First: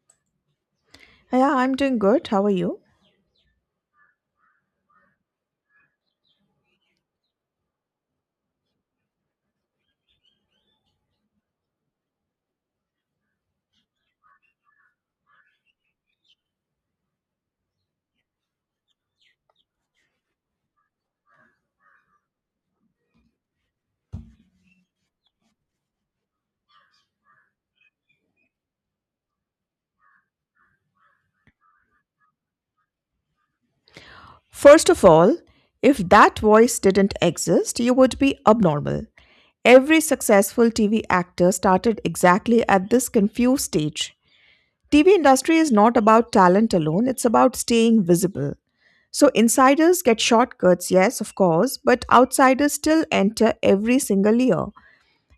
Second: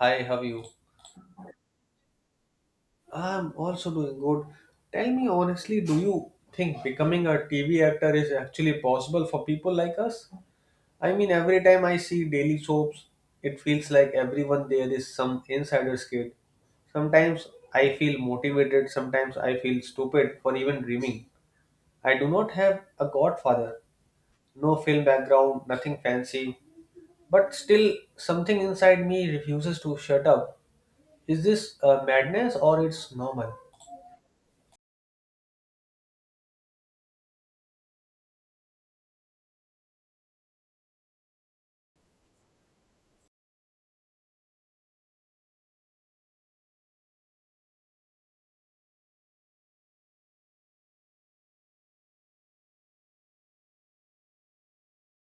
Hi, how are you? Yeah, I'm doing good. How are you? I'm also doing good. Tell me honestly, do you think becoming a TV actor is actually possible for people like us? I mean, every time I see daily soaps, it feels like everyone there is some insider kid. Sometimes I feel motivated, sometimes I feel stupid for even dreaming. I do not have a godfather, no film background, nothing fancy, but still something inside me refuses to shut up. Is this madness or it's normal? First of all, if that voice didn't exist, you would be abnormal. Every successful TV actor started exactly at this confused stage. TV industry is not about talent alone, it's about staying visible. So insiders get shortcuts, yes, of course, but outsiders still enter every single year.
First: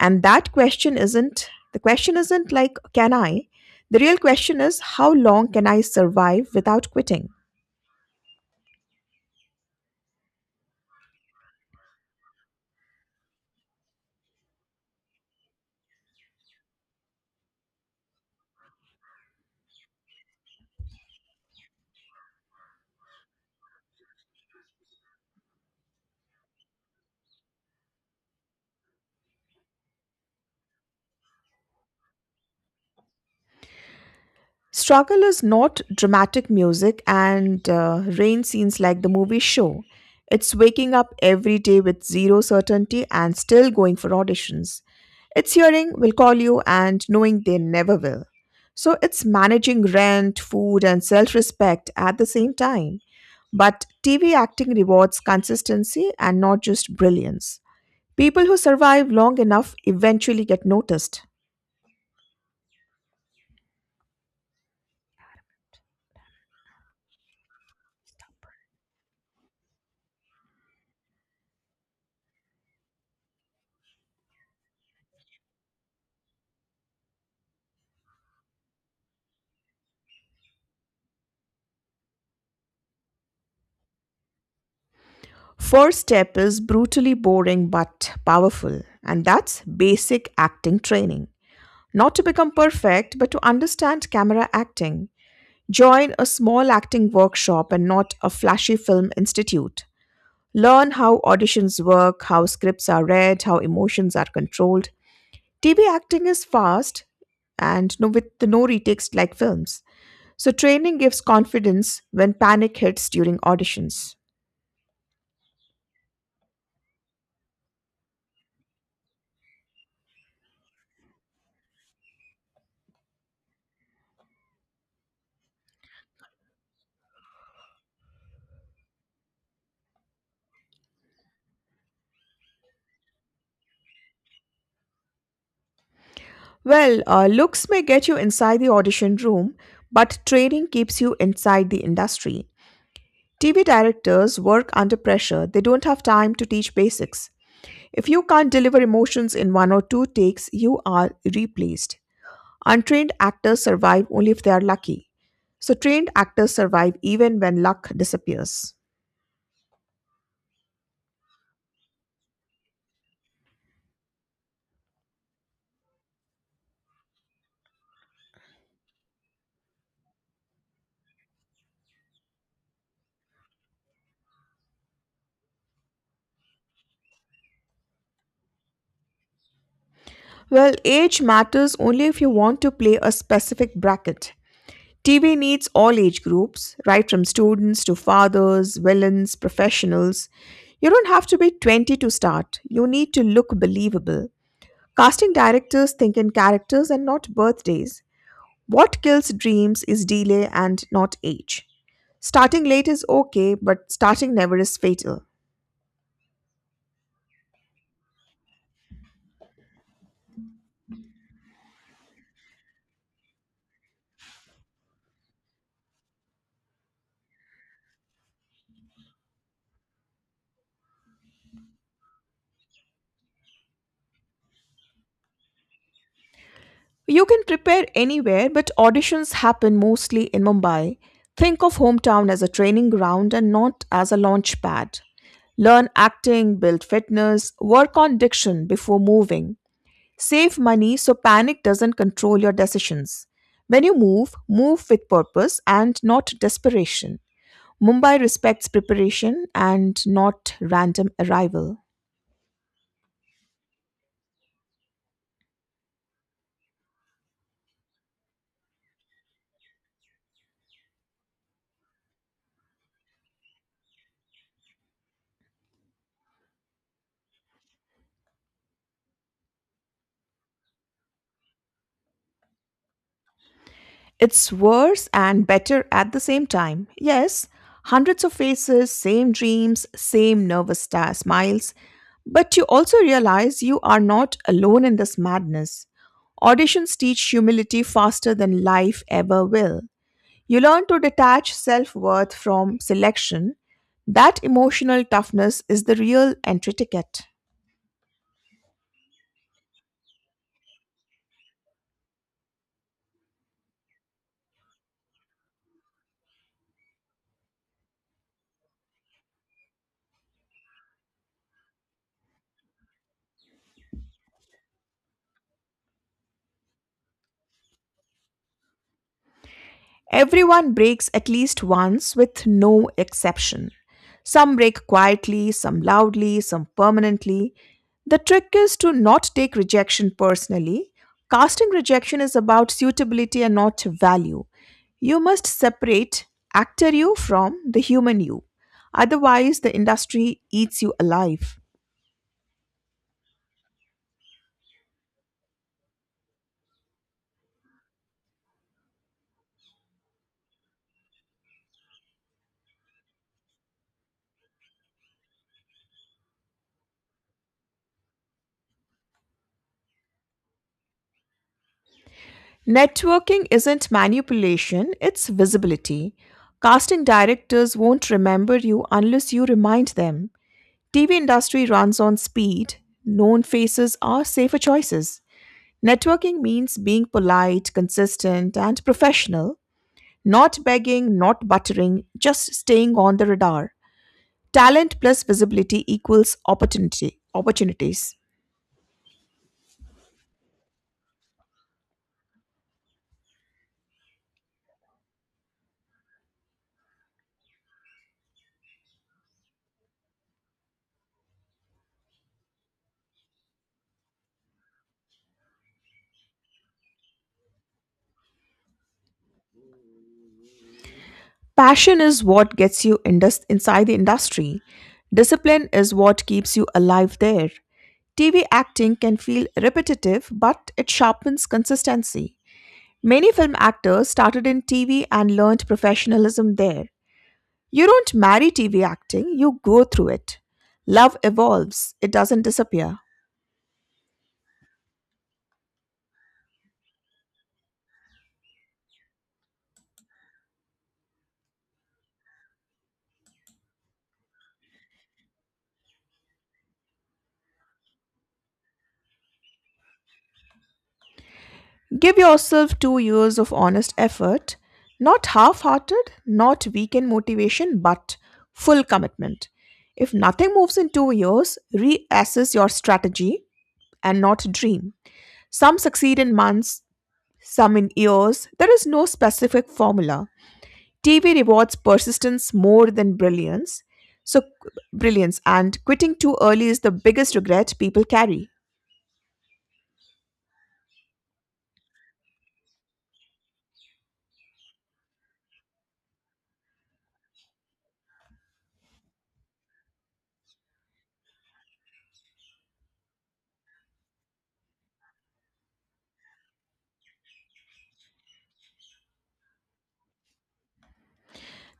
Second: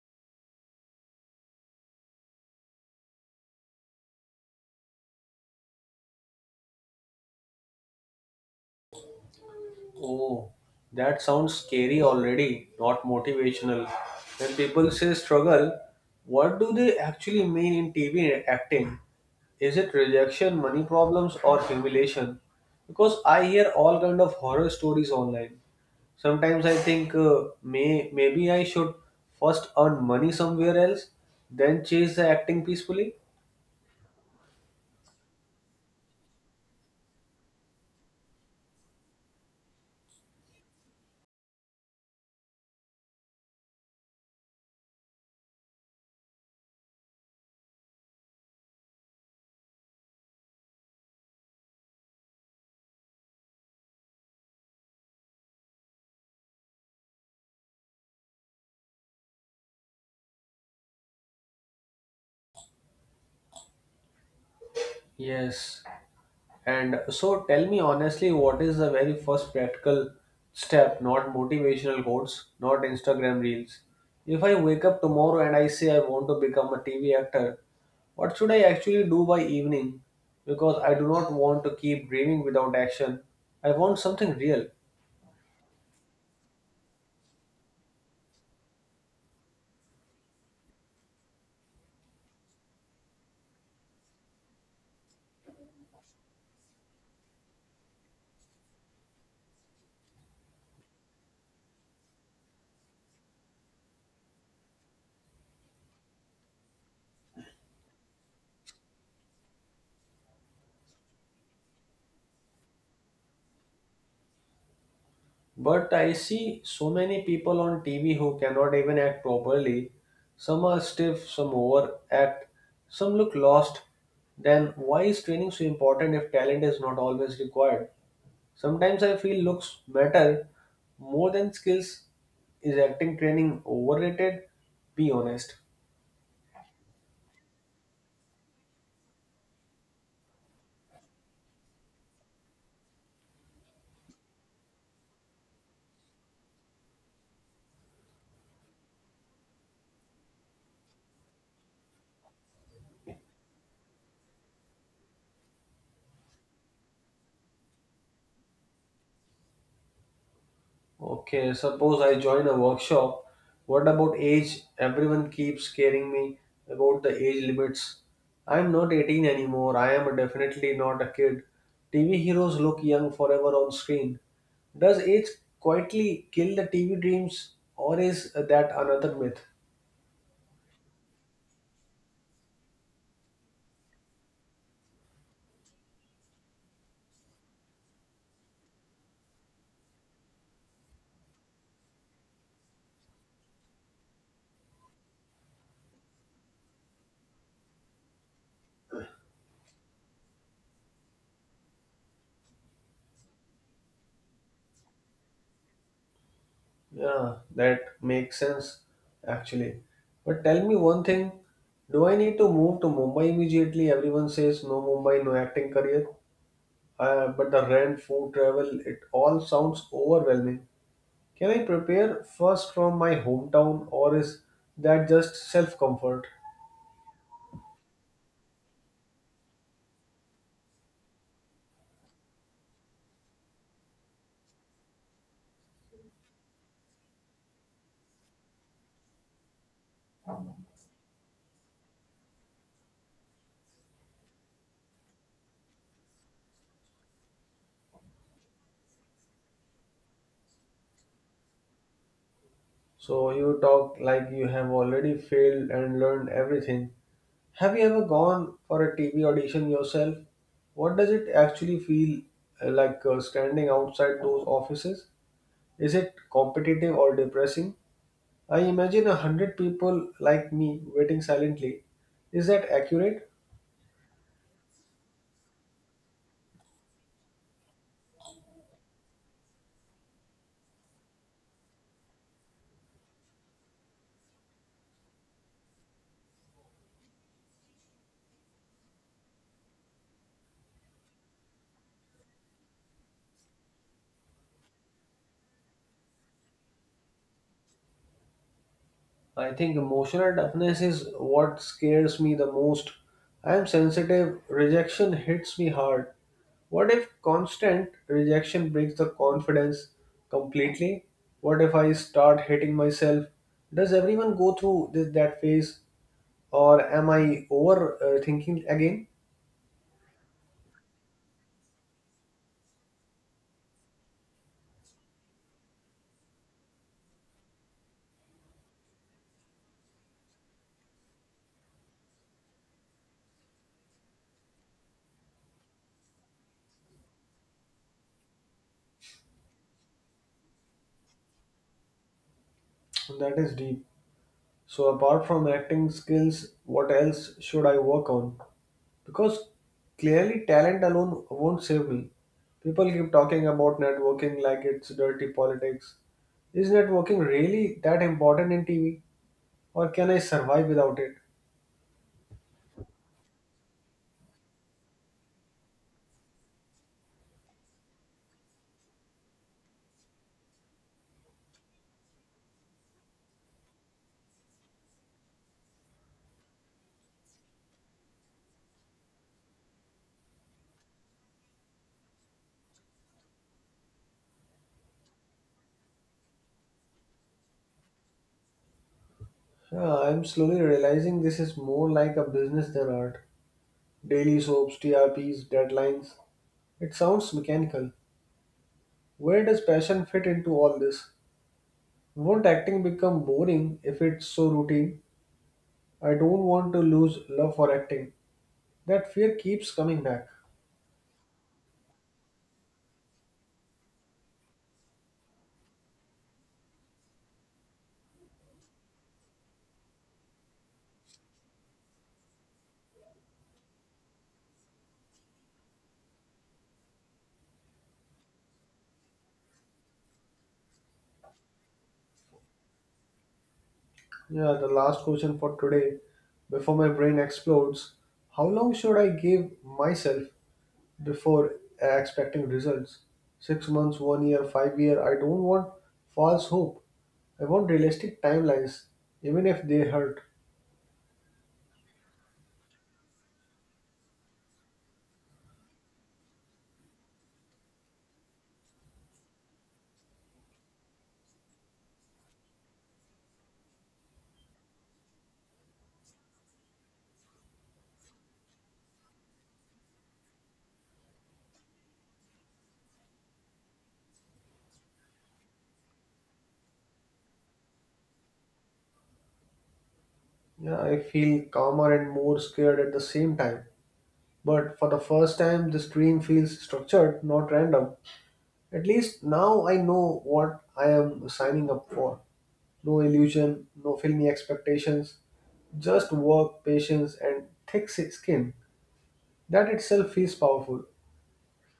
And that question isn't the question isn't like, can I? The real question is, how long can I survive without quitting? Oh, that sounds scary already, not motivational. When people say struggle, what do they actually mean in TV acting? Is it rejection, money problems, or humiliation? Because I hear all kind of horror stories online. Sometimes I think maybe I should first earn money somewhere else, then chase the acting peacefully. Struggle is not dramatic music and rain scenes like the movie show. It's waking up every day with zero certainty and still going for auditions. It's hearing will call you and knowing they never will. So it's managing rent, food, and self respect at the same time. But TV acting rewards consistency and not just brilliance. People who survive long enough eventually get noticed. Yes, and so tell me honestly, what is the very first practical step? Not motivational quotes, not Instagram reels. If I wake up tomorrow and I say I want to become a TV actor, what should I actually do by evening? Because I do not want to keep dreaming without action. I want something real. First step is brutally boring but powerful, and that's basic acting training. Not to become perfect, but to understand camera acting. Join a small acting workshop and not a flashy film institute. Learn how auditions work, how scripts are read, how emotions are controlled. TV acting is fast and no, with no retakes like films. So, training gives confidence when panic hits during auditions. But I see so many people on TV who cannot even act properly. Some are stiff, some overact, some look lost. Then why is training so important if talent is not always required? Sometimes I feel looks matter more than skills. Is acting training overrated? Be honest. Looks may get you inside the audition room, but training keeps you inside the industry. TV directors work under pressure, they don't have time to teach basics. If you can't deliver emotions in one or two takes, you are replaced. Untrained actors survive only if they are lucky. So, trained actors survive even when luck disappears. Okay, suppose I join a workshop. What about age? Everyone keeps scaring me about the age limits. I'm not 18 anymore. I am definitely not a kid. TV heroes look young forever on screen. Does age quietly kill the TV dreams, or is that another myth? Well, age matters only if you want to play a specific bracket. TV needs all age groups, right from students to fathers, villains, professionals. You don't have to be 20 to start. You need to look believable. Casting directors think in characters and not birthdays. What kills dreams is delay and not age. Starting late is okay, but starting never is fatal. Yeah, that makes sense actually. But tell me one thing, do I need to move to Mumbai immediately? Everyone says no Mumbai, no acting career. But the rent, food, travel, it all sounds overwhelming. Can I prepare first from my hometown or is that just self comfort? You can prepare anywhere, but auditions happen mostly in Mumbai. Think of hometown as a training ground and not as a launch pad. Learn acting, build fitness, work on diction before moving. Save money so panic doesn't control your decisions. When you move, move with purpose and not desperation. Mumbai respects preparation and not random arrival. So you talk like you have already failed and learned everything. Have you ever gone for a TV audition yourself? What does it actually feel like standing outside those offices? Is it competitive or depressing? I imagine a hundred people like me waiting silently. Is that accurate? It's worse and better at the same time. Yes, hundreds of faces, same dreams, same nervous star smiles, but you also realize you are not alone in this madness. Auditions teach humility faster than life ever will. You learn to detach self worth from selection. That emotional toughness is the real entry ticket. I think emotional toughness is what scares me the most. I am sensitive, rejection hits me hard. What if constant rejection breaks the confidence completely? What if I start hating myself? Does everyone go through this that phase or am I overthinking again? Everyone breaks at least once with no exception. Some break quietly, some loudly, some permanently. The trick is to not take rejection personally. Casting rejection is about suitability and not value. You must separate actor you from the human you. Otherwise, the industry eats you alive. That is deep. So apart from acting skills, what else should I work on? Because clearly talent alone won't save me. People keep talking about networking like it's dirty politics. Is networking really that important in TV? Or can I survive without it? Networking isn't manipulation, it's visibility. Casting directors won't remember you unless you remind them. TV industry runs on speed. Known faces are safer choices. Networking means being polite, consistent, and professional, not begging, not buttering, just staying on the radar. Talent plus visibility equals opportunity opportunities. Yeah, I'm slowly realizing this is more like a business than art. Daily soaps, TRPs, deadlines. It sounds mechanical. Where does passion fit into all this? Won't acting become boring if it's so routine? I don't want to lose love for acting. That fear keeps coming back. Passion is what gets you inside the industry. Discipline is what keeps you alive there. TV acting can feel repetitive, but it sharpens consistency. Many film actors started in TV and learned professionalism there. You don't marry TV acting, you grow through it. Love evolves, it doesn't disappear. Yeah, the last question for today before my brain explodes. How long should I give myself before expecting results? 6 months, 1 year, 5 year. I don't want false hope. I want realistic timelines, even if they hurt. Give yourself 2 years of honest effort, not half hearted, not weekend motivation, but full commitment. If nothing moves in 2 years, reassess your strategy and not dream. Some succeed in months, some in years. There is no specific formula. TV rewards persistence more than brilliance. So brilliance and quitting too early is the biggest regret people carry. Yeah, I feel calmer and more scared at the same time. But for the first time, this dream feels structured, not random. At least now I know what I am signing up for. No illusion, no filmy expectations, just work, patience, and thick skin. That itself is powerful.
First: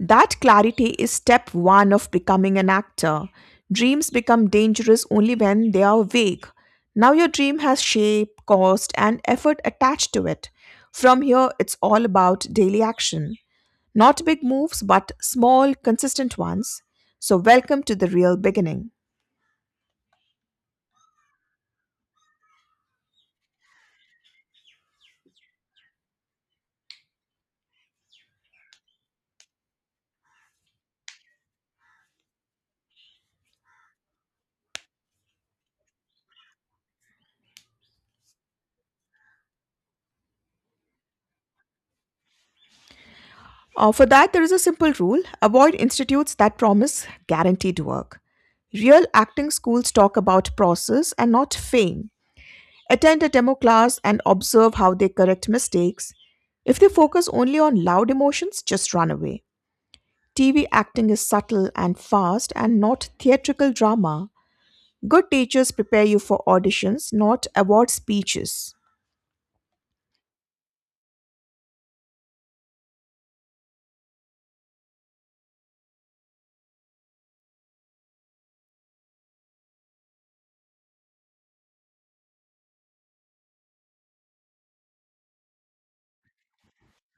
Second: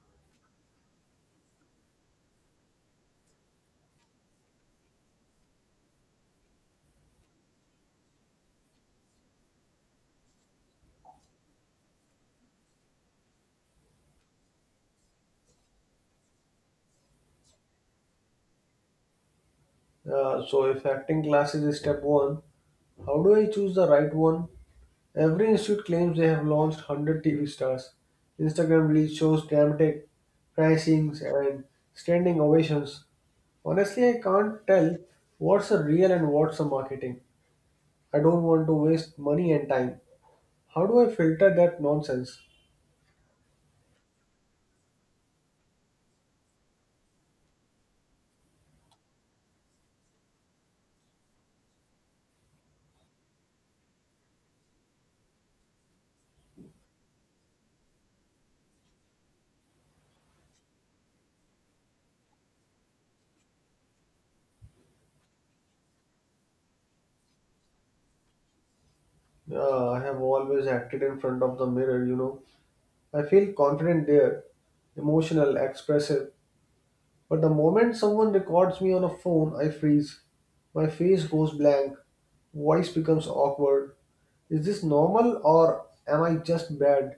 That clarity is step 1 of becoming an actor. Dreams become dangerous only when they are vague. Now your dream has shape, cost and effort attached to it. From here it's all about daily action. Not big moves but small consistent ones. So welcome to the real beginning. So, if acting classes is step one, how do I choose the right one? Every institute claims they have launched 100 TV stars. Instagram reels shows dramatic pricings and standing ovations. Honestly, I can't tell what's a real and what's a marketing. I don't want to waste money and time. How do I filter that nonsense? For that, there is a simple rule avoid institutes that promise guaranteed work. Real acting schools talk about process and not fame. Attend a demo class and observe how they correct mistakes. If they focus only on loud emotions, just run away. TV acting is subtle and fast and not theatrical drama. Good teachers prepare you for auditions, not award speeches. Yeah, I have always acted in front of the mirror, you know. I feel confident there, emotional, expressive. But the moment someone records me on a phone, I freeze. My face goes blank, voice becomes awkward. Is this normal or am I just bad?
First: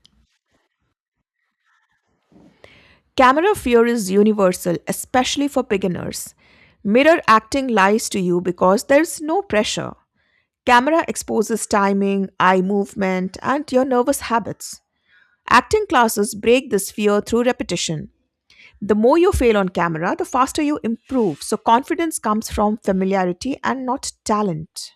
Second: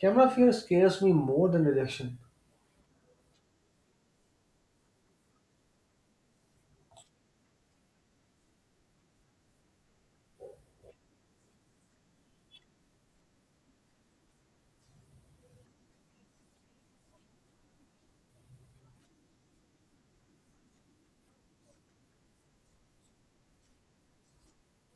Camera fear scares me more than rejection. Camera fear is universal, especially for beginners. Mirror acting lies to you because there's no pressure. Camera exposes timing, eye movement, and your nervous habits. Acting classes break this fear through repetition. The more you fail on camera, the faster you improve. So, confidence comes from familiarity and not talent.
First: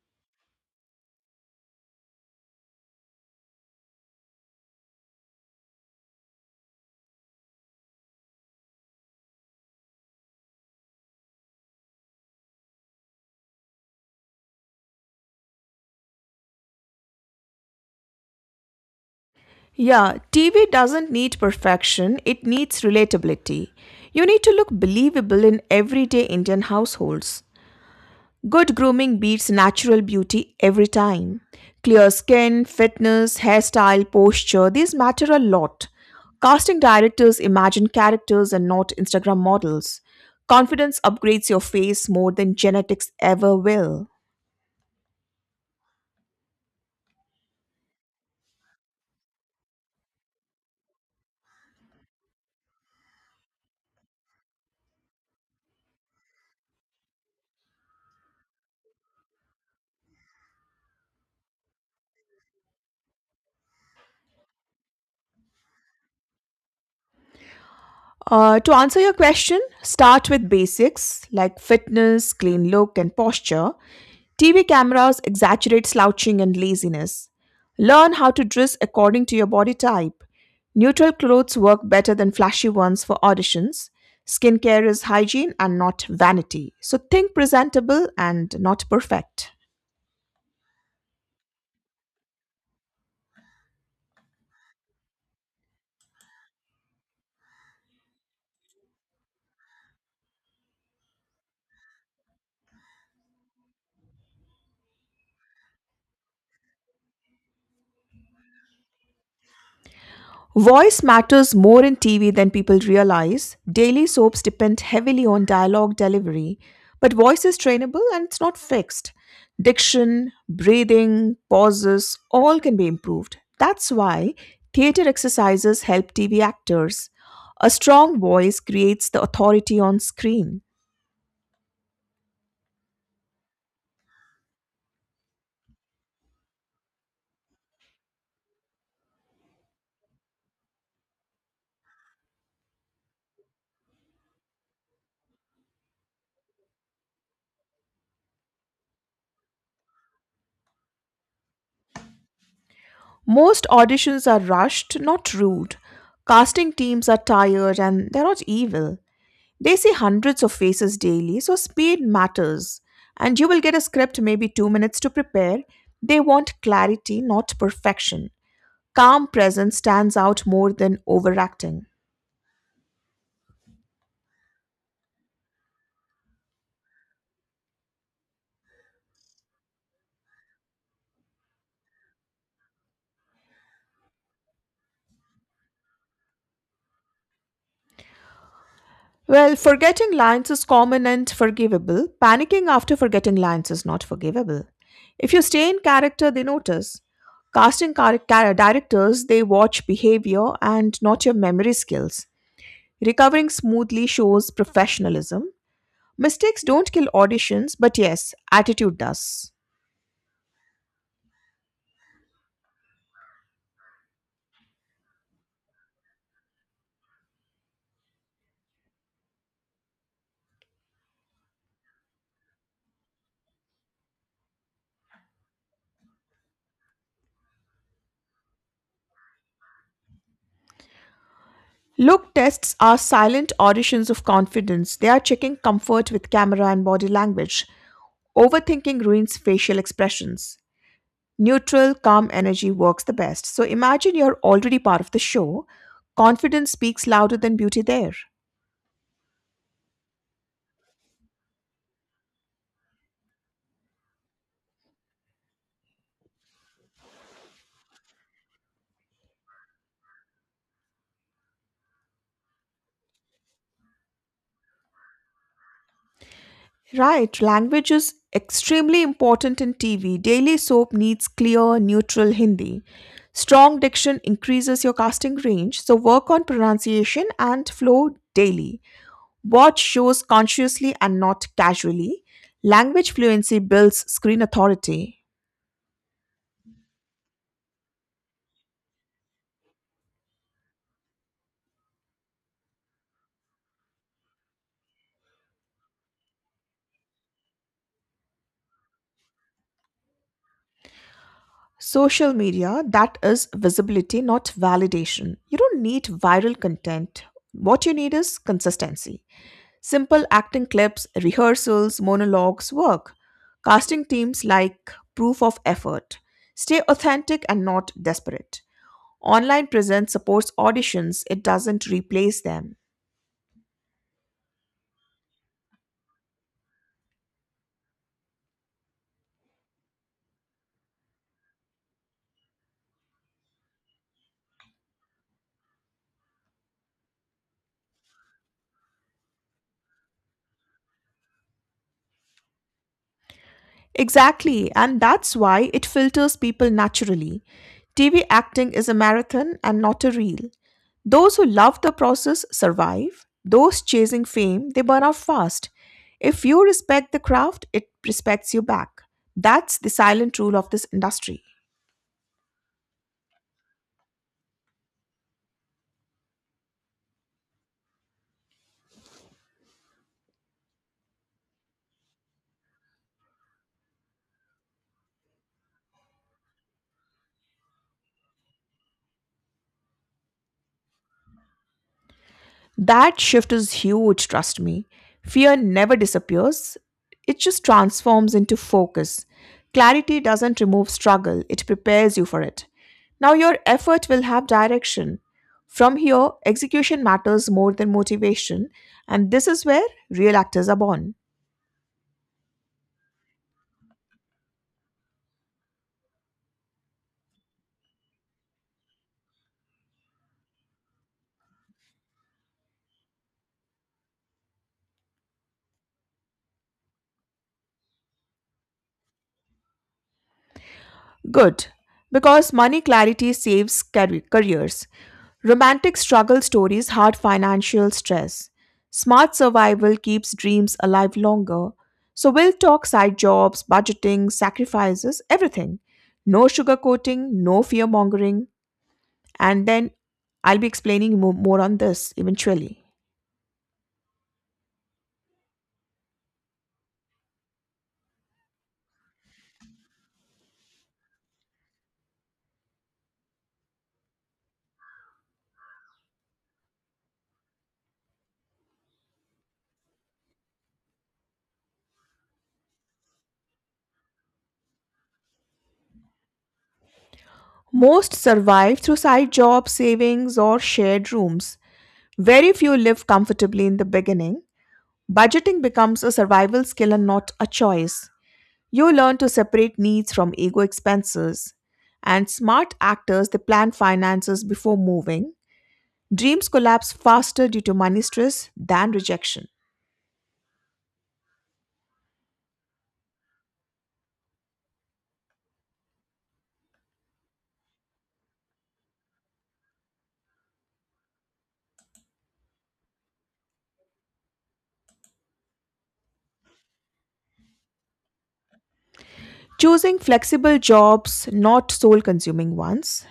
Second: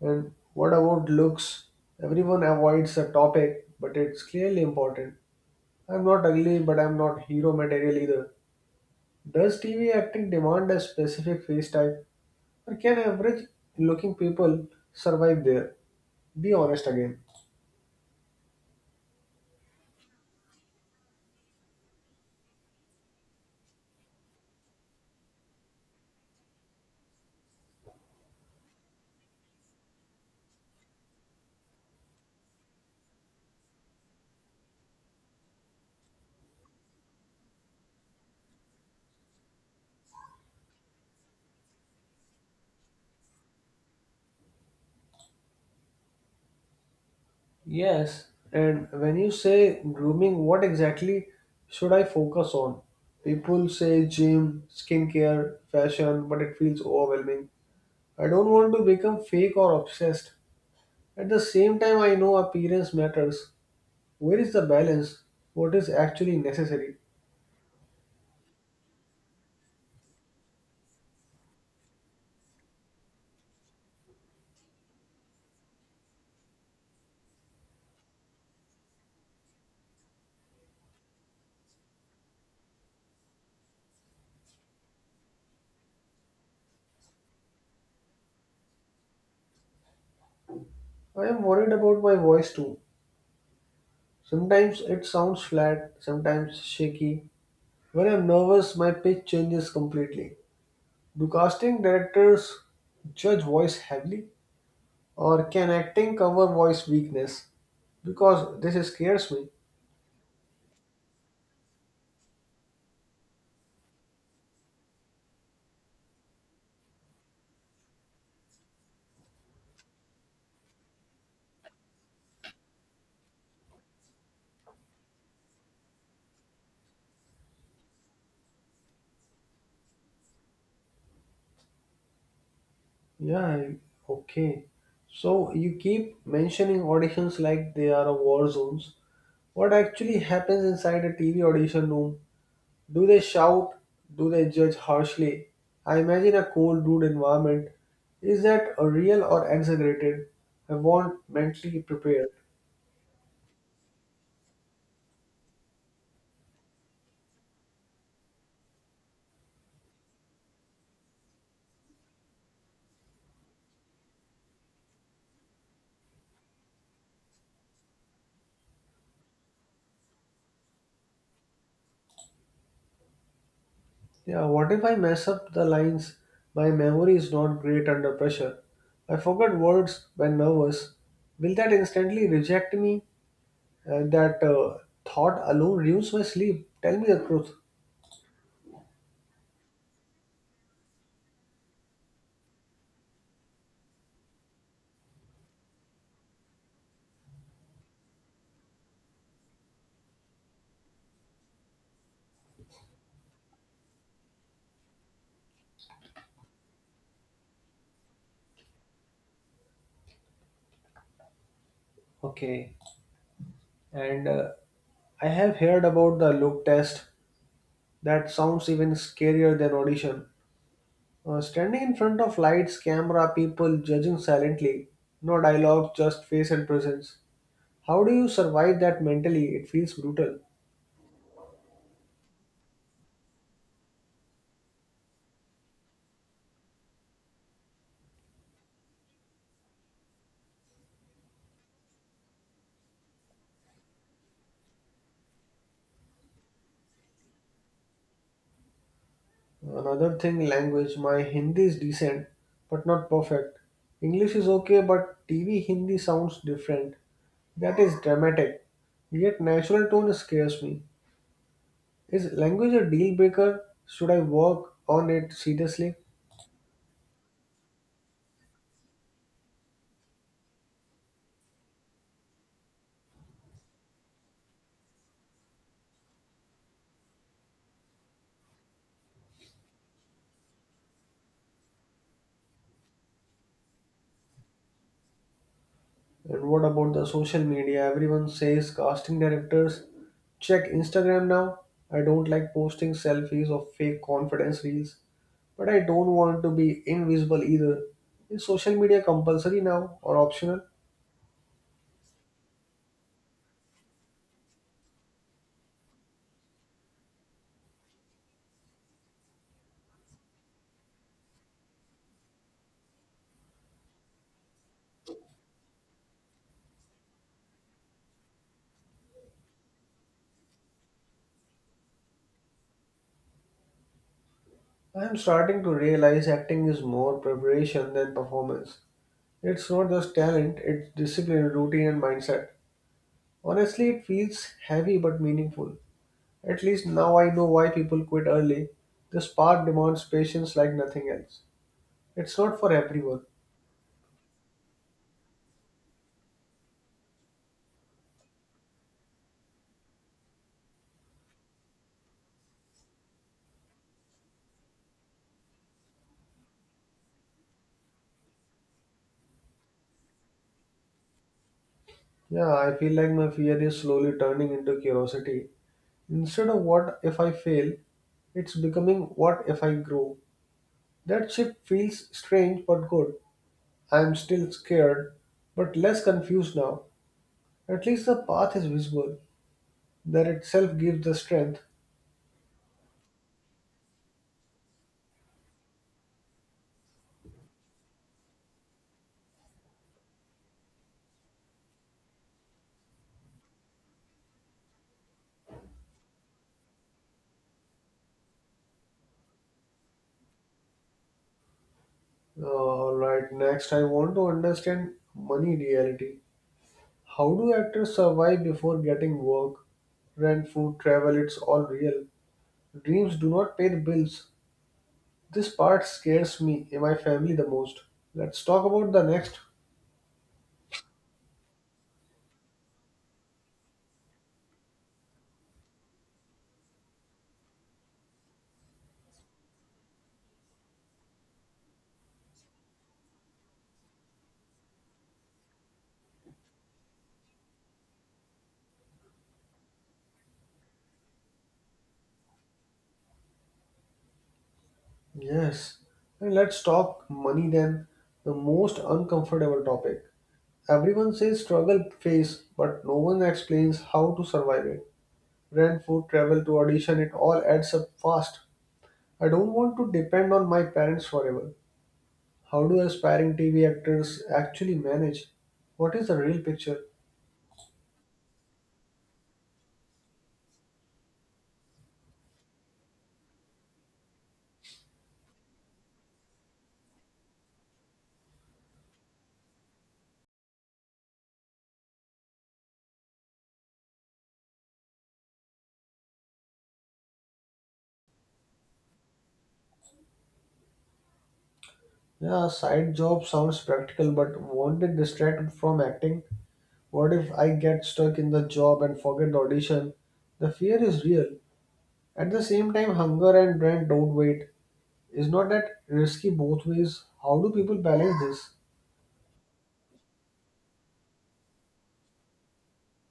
And what about looks? Everyone avoids the topic, but it's clearly important. I'm not ugly, but I'm not hero material either. Does TV acting demand a specific face type, or can average looking people survive there? Be honest again. Yeah, TV doesn't need perfection, it needs relatability. You need to look believable in everyday Indian households. Good grooming beats natural beauty every time. Clear skin, fitness, hairstyle, posture, these matter a lot. Casting directors imagine characters and not Instagram models. Confidence upgrades your face more than genetics ever will. Yes, and when you say grooming, what exactly should I focus on? People say gym, skincare, fashion, but it feels overwhelming. I don't want to become fake or obsessed. At the same time, I know appearance matters. Where is the balance? What is actually necessary? To answer your question, start with basics like fitness, clean look, and posture. TV cameras exaggerate slouching and laziness. Learn how to dress according to your body type. Neutral clothes work better than flashy ones for auditions. Skincare is hygiene and not vanity. So think presentable and not perfect. I am worried about my voice too. Sometimes it sounds flat, sometimes shaky. When I'm nervous, my pitch changes completely. Do casting directors judge voice heavily, or can acting cover voice weakness? Because this scares me. Voice matters more in TV than people realize. Daily soaps depend heavily on dialogue delivery, but voice is trainable and it's not fixed. Diction, breathing, pauses, all can be improved. That's why theater exercises help TV actors. A strong voice creates the authority on screen. Yeah, okay. So you keep mentioning auditions like they are a war zones. What actually happens inside a TV audition room? Do they shout? Do they judge harshly? I imagine a cold, rude environment. Is that a real or exaggerated? I want mentally prepared. Most auditions are rushed, not rude. Casting teams are tired and they're not evil. They see hundreds of faces daily, so speed matters. And you will get a script maybe 2 minutes to prepare. They want clarity, not perfection. Calm presence stands out more than overacting. Yeah, what if I mess up the lines? My memory is not great under pressure. I forget words when nervous. Will that instantly reject me? That thought alone ruins my sleep. Tell me the truth. Well, forgetting lines is common and forgivable. Panicking after forgetting lines is not forgivable. If you stay in character, they notice. Casting directors, they watch behavior and not your memory skills. Recovering smoothly shows professionalism. Mistakes don't kill auditions, but yes, attitude does. Okay. And I have heard about the look test. That sounds even scarier than audition. Standing in front of lights, camera, people judging silently. No dialogue, just face and presence. How do you survive that mentally? It feels brutal. Look tests are silent auditions of confidence. They are checking comfort with camera and body language. Overthinking ruins facial expressions. Neutral, calm energy works the best. So imagine you're already part of the show. Confidence speaks louder than beauty there. Another thing, language. My Hindi is decent, but not perfect. English is okay, but TV Hindi sounds different. That is dramatic. Yet natural tone scares me. Is language a deal breaker? Should I work on it seriously? Right, language is extremely important in TV. Daily soap needs clear, neutral Hindi. Strong diction increases your casting range, so work on pronunciation and flow daily. Watch shows consciously and not casually. Language fluency builds screen authority. And what about the social media? Everyone says casting directors check Instagram now. I don't like posting selfies of fake confidence reels, but I don't want to be invisible either. Is social media compulsory now or optional? Social media, that is visibility, not validation. You don't need viral content. What you need is consistency. Simple acting clips, rehearsals, monologues work. Casting teams like proof of effort. Stay authentic and not desperate. Online presence supports auditions, it doesn't replace them. I am starting to realize acting is more preparation than performance. It's not just talent, it's discipline, routine, and mindset. Honestly, it feels heavy but meaningful. At least now I know why people quit early. This part demands patience like nothing else. It's not for everyone. Exactly, and that's why it filters people naturally. TV acting is a marathon and not a reel. Those who love the process survive. Those chasing fame, they burn out fast. If you respect the craft, it respects you back. That's the silent rule of this industry. Yeah, I feel like my fear is slowly turning into curiosity. Instead of what if I fail, it's becoming what if I grow. That shift feels strange but good. I'm still scared, but less confused now. At least the path is visible. That itself gives the strength. That shift is huge, trust me. Fear never disappears, it just transforms into focus. Clarity doesn't remove struggle, it prepares you for it. Now your effort will have direction. From here, execution matters more than motivation, and this is where real actors are born. Alright, next I want to understand money reality. How do actors survive before getting work? Rent, food, travel, it's all real. Dreams do not pay the bills. This part scares me and my family the most. Let's talk about the next. Good, because money clarity saves careers. Romantic struggle stories hide financial stress. Smart survival keeps dreams alive longer. So we'll talk side jobs, budgeting, sacrifices, everything. No sugarcoating, no fear mongering. And then I'll be explaining more on this eventually. Yes. And let's talk money then, the most uncomfortable topic. Everyone says struggle phase, but no one explains how to survive it. Rent, food, travel to audition, it all adds up fast. I don't want to depend on my parents forever. How do aspiring TV actors actually manage? What is the real picture? Most survive through side jobs, savings, or shared rooms. Very few live comfortably in the beginning. Budgeting becomes a survival skill and not a choice. You learn to separate needs from ego expenses. And smart actors, they plan finances before moving. Dreams collapse faster due to money stress than rejection. Yeah, side job sounds practical, but won't it distract from acting? What if I get stuck in the job and forget the audition? The fear is real. At the same time, hunger and rent don't wait. Is not that risky both ways? How do people balance this? Choosing flexible jobs, not soul consuming ones,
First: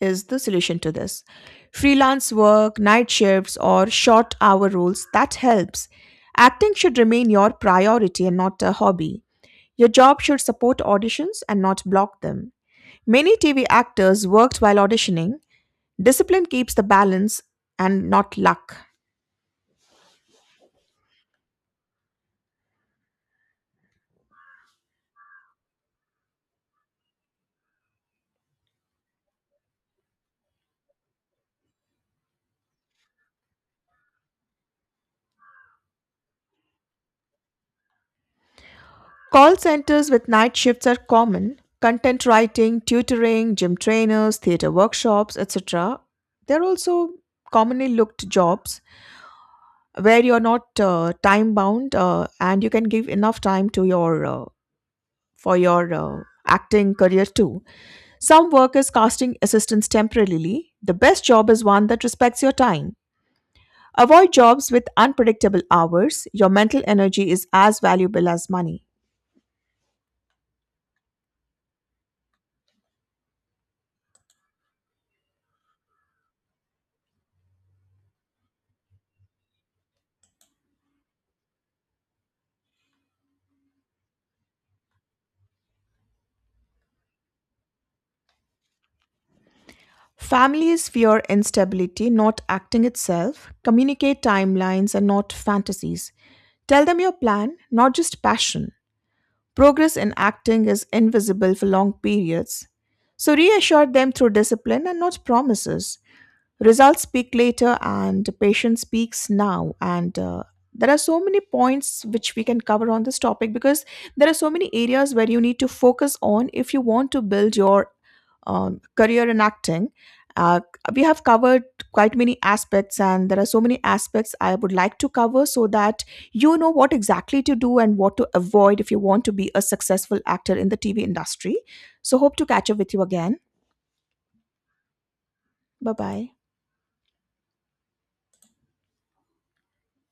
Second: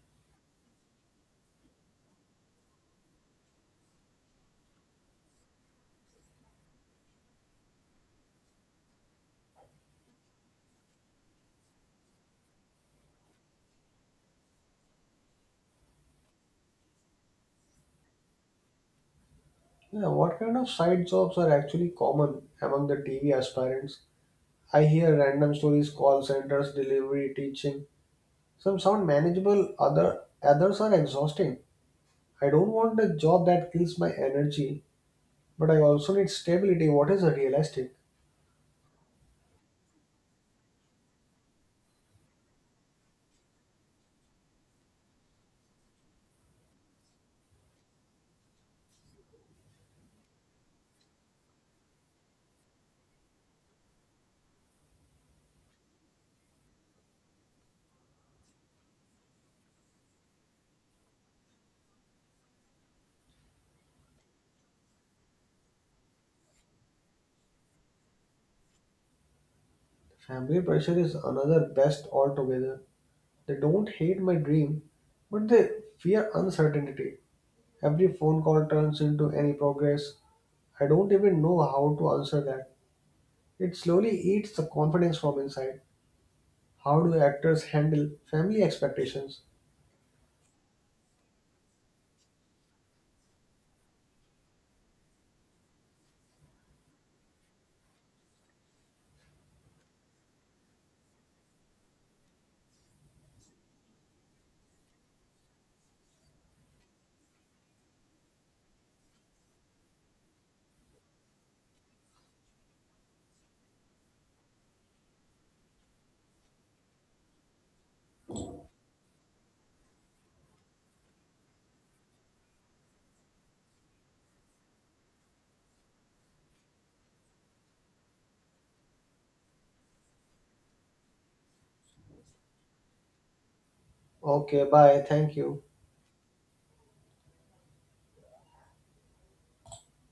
is the solution to this. Freelance work, night shifts, or short hour roles, that helps. Acting should remain your priority and not a hobby. Your job should support auditions and not block them. Many TV actors worked while auditioning, discipline keeps the balance and not luck. Yeah, what kind of side jobs are actually common among the TV aspirants? I hear random stories, call centers, delivery, teaching. Some sound manageable, others are exhausting. I don't want a job that kills my energy, but I also need stability. What is realistic? Call centers with night shifts are common. Content writing, tutoring, gym trainers, theater workshops, etc. They're also commonly looked jobs where you're not time bound and you can give enough time to your for your acting career too. Some work is casting assistants temporarily. The best job is one that respects your time. Avoid jobs with unpredictable hours. Your mental energy is as valuable as money. Family pressure is another best altogether. They don't hate my dream, but they fear uncertainty. Every phone call turns into any progress. I don't even know how to answer that. It slowly eats the confidence from inside. How do actors handle family expectations? Families fear instability, not acting itself. Communicate timelines and not fantasies. Tell them your plan, not just passion. Progress in acting is invisible for long periods. So reassure them through discipline and not promises. Results speak later, and patience speaks now. And there are so many points which we can cover on this topic because there are so many areas where you need to focus on if you want to build your career in acting. Uh, we have covered quite many aspects, and there are so many aspects I would like to cover so that you know what exactly to do and what to avoid if you want to be a successful actor in the TV industry. So, hope to catch up with you again. Okay, bye, thank you. Bye bye.